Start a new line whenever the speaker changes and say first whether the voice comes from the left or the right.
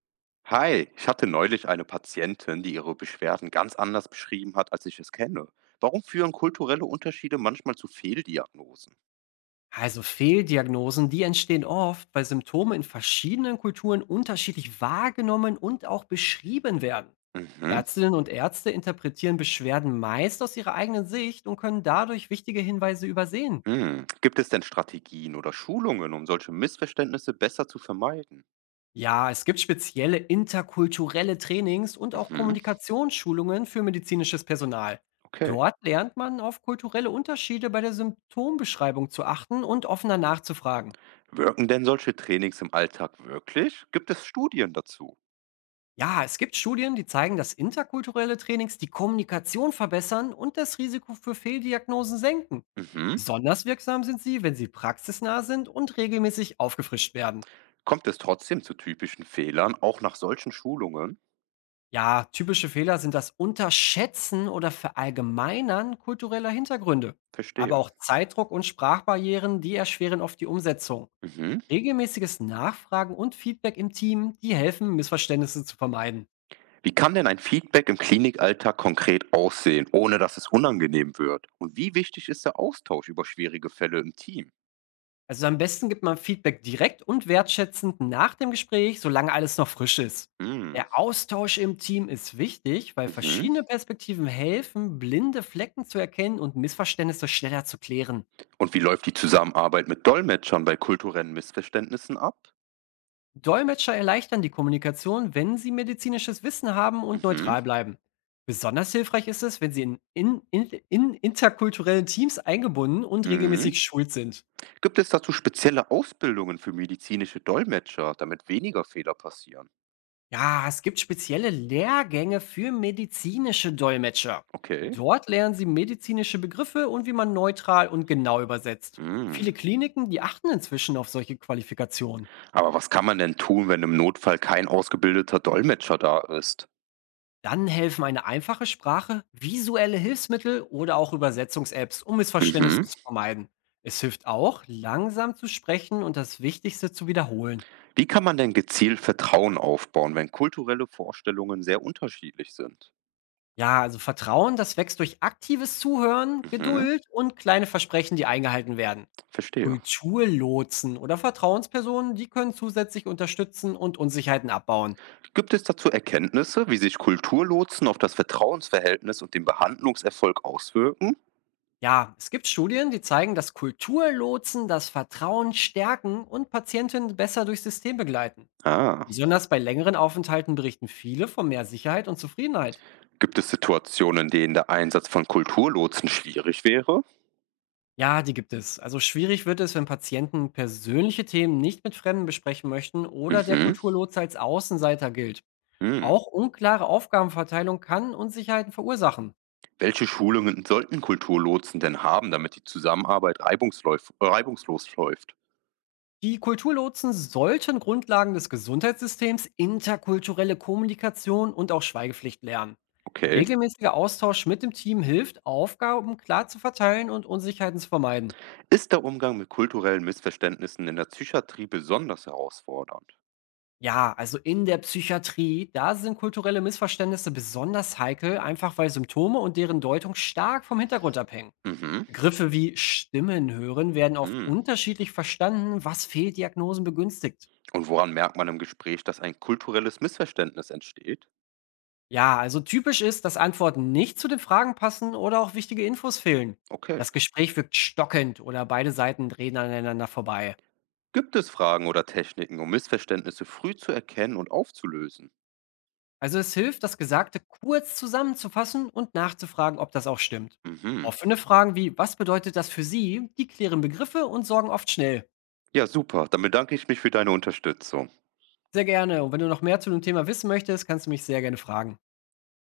right: Hi, ich hatte neulich eine Patientin, die ihre Beschwerden ganz anders beschrieben hat, als ich es kenne. Warum führen kulturelle Unterschiede manchmal zu Fehldiagnosen?
left: Also Fehldiagnosen, die entstehen oft, weil Symptome in verschiedenen Kulturen unterschiedlich wahrgenommen und auch beschrieben werden.
right: Mhm.
left: Ärztinnen und Ärzte interpretieren Beschwerden meist aus ihrer eigenen Sicht und können dadurch wichtige Hinweise übersehen.
right: Hm. Gibt es denn Strategien oder Schulungen, um solche Missverständnisse besser zu vermeiden?
left: Ja, es gibt spezielle interkulturelle Trainings und auch
right: Mhm.
left: Kommunikationsschulungen für medizinisches Personal.
right: Okay.
left: Dort lernt man auf kulturelle Unterschiede bei der Symptombeschreibung zu achten und offener nachzufragen.
right: Wirken denn solche Trainings im Alltag wirklich? Gibt es Studien dazu?
left: Ja, es gibt Studien, die zeigen, dass interkulturelle Trainings die Kommunikation verbessern und das Risiko für Fehldiagnosen senken.
right: Mhm.
left: Besonders wirksam sind sie, wenn sie praxisnah sind und regelmäßig aufgefrischt werden.
right: Kommt es trotzdem zu typischen Fehlern, auch nach solchen Schulungen?
left: Ja, typische Fehler sind das Unterschätzen oder Verallgemeinern kultureller Hintergründe. Aber
right: Verstehe.
left: auch Zeitdruck und Sprachbarrieren, die erschweren oft die Umsetzung.
right: Mhm.
left: Regelmäßiges Nachfragen und Feedback im Team, die helfen, Missverständnisse zu vermeiden.
right: Wie kann denn ein Feedback im Klinikalltag konkret aussehen, ohne dass es unangenehm wird? Und wie wichtig ist der Austausch über schwierige Fälle im Team?
left: Also am besten gibt man Feedback direkt und wertschätzend nach dem Gespräch, solange alles noch frisch ist.
right: Mm.
left: Der Austausch im Team ist wichtig, weil
right: Mhm.
left: verschiedene Perspektiven helfen, blinde Flecken zu erkennen und Missverständnisse schneller zu klären.
right: Und wie läuft die Zusammenarbeit mit Dolmetschern bei kulturellen Missverständnissen ab?
left: Dolmetscher erleichtern die Kommunikation, wenn sie medizinisches Wissen haben und
right: Mhm.
left: neutral bleiben. Besonders hilfreich ist es, wenn sie in interkulturellen Teams eingebunden und
right: Mhm.
left: regelmäßig geschult sind.
right: Gibt es dazu spezielle Ausbildungen für medizinische Dolmetscher, damit weniger Fehler passieren?
left: Ja, es gibt spezielle Lehrgänge für medizinische Dolmetscher.
right: Okay.
left: Dort lernen sie medizinische Begriffe und wie man neutral und genau übersetzt.
right: Mm.
left: Viele Kliniken, die achten inzwischen auf solche Qualifikationen.
right: Aber was kann man denn tun, wenn im Notfall kein ausgebildeter Dolmetscher da ist?
left: Dann helfen eine einfache Sprache, visuelle Hilfsmittel oder auch Übersetzungs-Apps, um Missverständnisse
right: Mhm.
left: zu vermeiden. Es hilft auch, langsam zu sprechen und das Wichtigste zu wiederholen.
right: Wie kann man denn gezielt Vertrauen aufbauen, wenn kulturelle Vorstellungen sehr unterschiedlich sind?
left: Ja, also Vertrauen, das wächst durch aktives Zuhören,
right: Mhm,
left: Geduld und kleine Versprechen, die eingehalten werden.
right: verstehe.
left: Kulturlotsen oder Vertrauenspersonen, die können zusätzlich unterstützen und Unsicherheiten abbauen.
right: Gibt es dazu Erkenntnisse, wie sich Kulturlotsen auf das Vertrauensverhältnis und den Behandlungserfolg auswirken?
left: Ja, es gibt Studien, die zeigen, dass Kulturlotsen das Vertrauen stärken und Patienten besser durchs System begleiten.
right: Ah,
left: Besonders bei längeren Aufenthalten berichten viele von mehr Sicherheit und Zufriedenheit.
right: gibt es Situationen, in denen der Einsatz von Kulturlotsen schwierig wäre?
left: Ja, die gibt es. Also schwierig wird es, wenn Patienten persönliche Themen nicht mit Fremden besprechen möchten oder der
right: Mhm.
left: Kulturlotse als Außenseiter gilt.
right: Hm.
left: Auch unklare Aufgabenverteilung kann Unsicherheiten verursachen.
right: Welche Schulungen sollten Kulturlotsen denn haben, damit die Zusammenarbeit reibungslos läuft?
left: Die Kulturlotsen sollten Grundlagen des Gesundheitssystems, interkulturelle Kommunikation und auch Schweigepflicht lernen.
right: Okay.
left: Regelmäßiger Austausch mit dem Team hilft, Aufgaben klar zu verteilen und Unsicherheiten zu vermeiden.
right: Ist der Umgang mit kulturellen Missverständnissen in der Psychiatrie besonders herausfordernd?
left: Ja, also in der Psychiatrie, da sind kulturelle Missverständnisse besonders heikel, einfach weil Symptome und deren Deutung stark vom Hintergrund abhängen.
right: Mhm,
left: Begriffe wie Stimmen hören werden oft
right: mhm.
left: unterschiedlich verstanden, was Fehldiagnosen begünstigt.
right: Und woran merkt man im Gespräch, dass ein kulturelles Missverständnis entsteht?
left: Ja, also typisch ist, dass Antworten nicht zu den Fragen passen oder auch wichtige Infos fehlen.
right: Okay.
left: Das Gespräch wirkt stockend oder beide Seiten drehen aneinander vorbei.
right: Gibt es Fragen oder Techniken, um Missverständnisse früh zu erkennen und aufzulösen?
left: Also es hilft, das Gesagte kurz zusammenzufassen und nachzufragen, ob das auch stimmt.
right: Mhm.
left: Offene Fragen wie, was bedeutet das für Sie, die klären Begriffe und sorgen oft schnell.
right: Ja, super. Dann bedanke ich mich für deine Unterstützung.
left: Sehr gerne. Und wenn du noch mehr zu dem Thema wissen möchtest, kannst du mich sehr gerne fragen.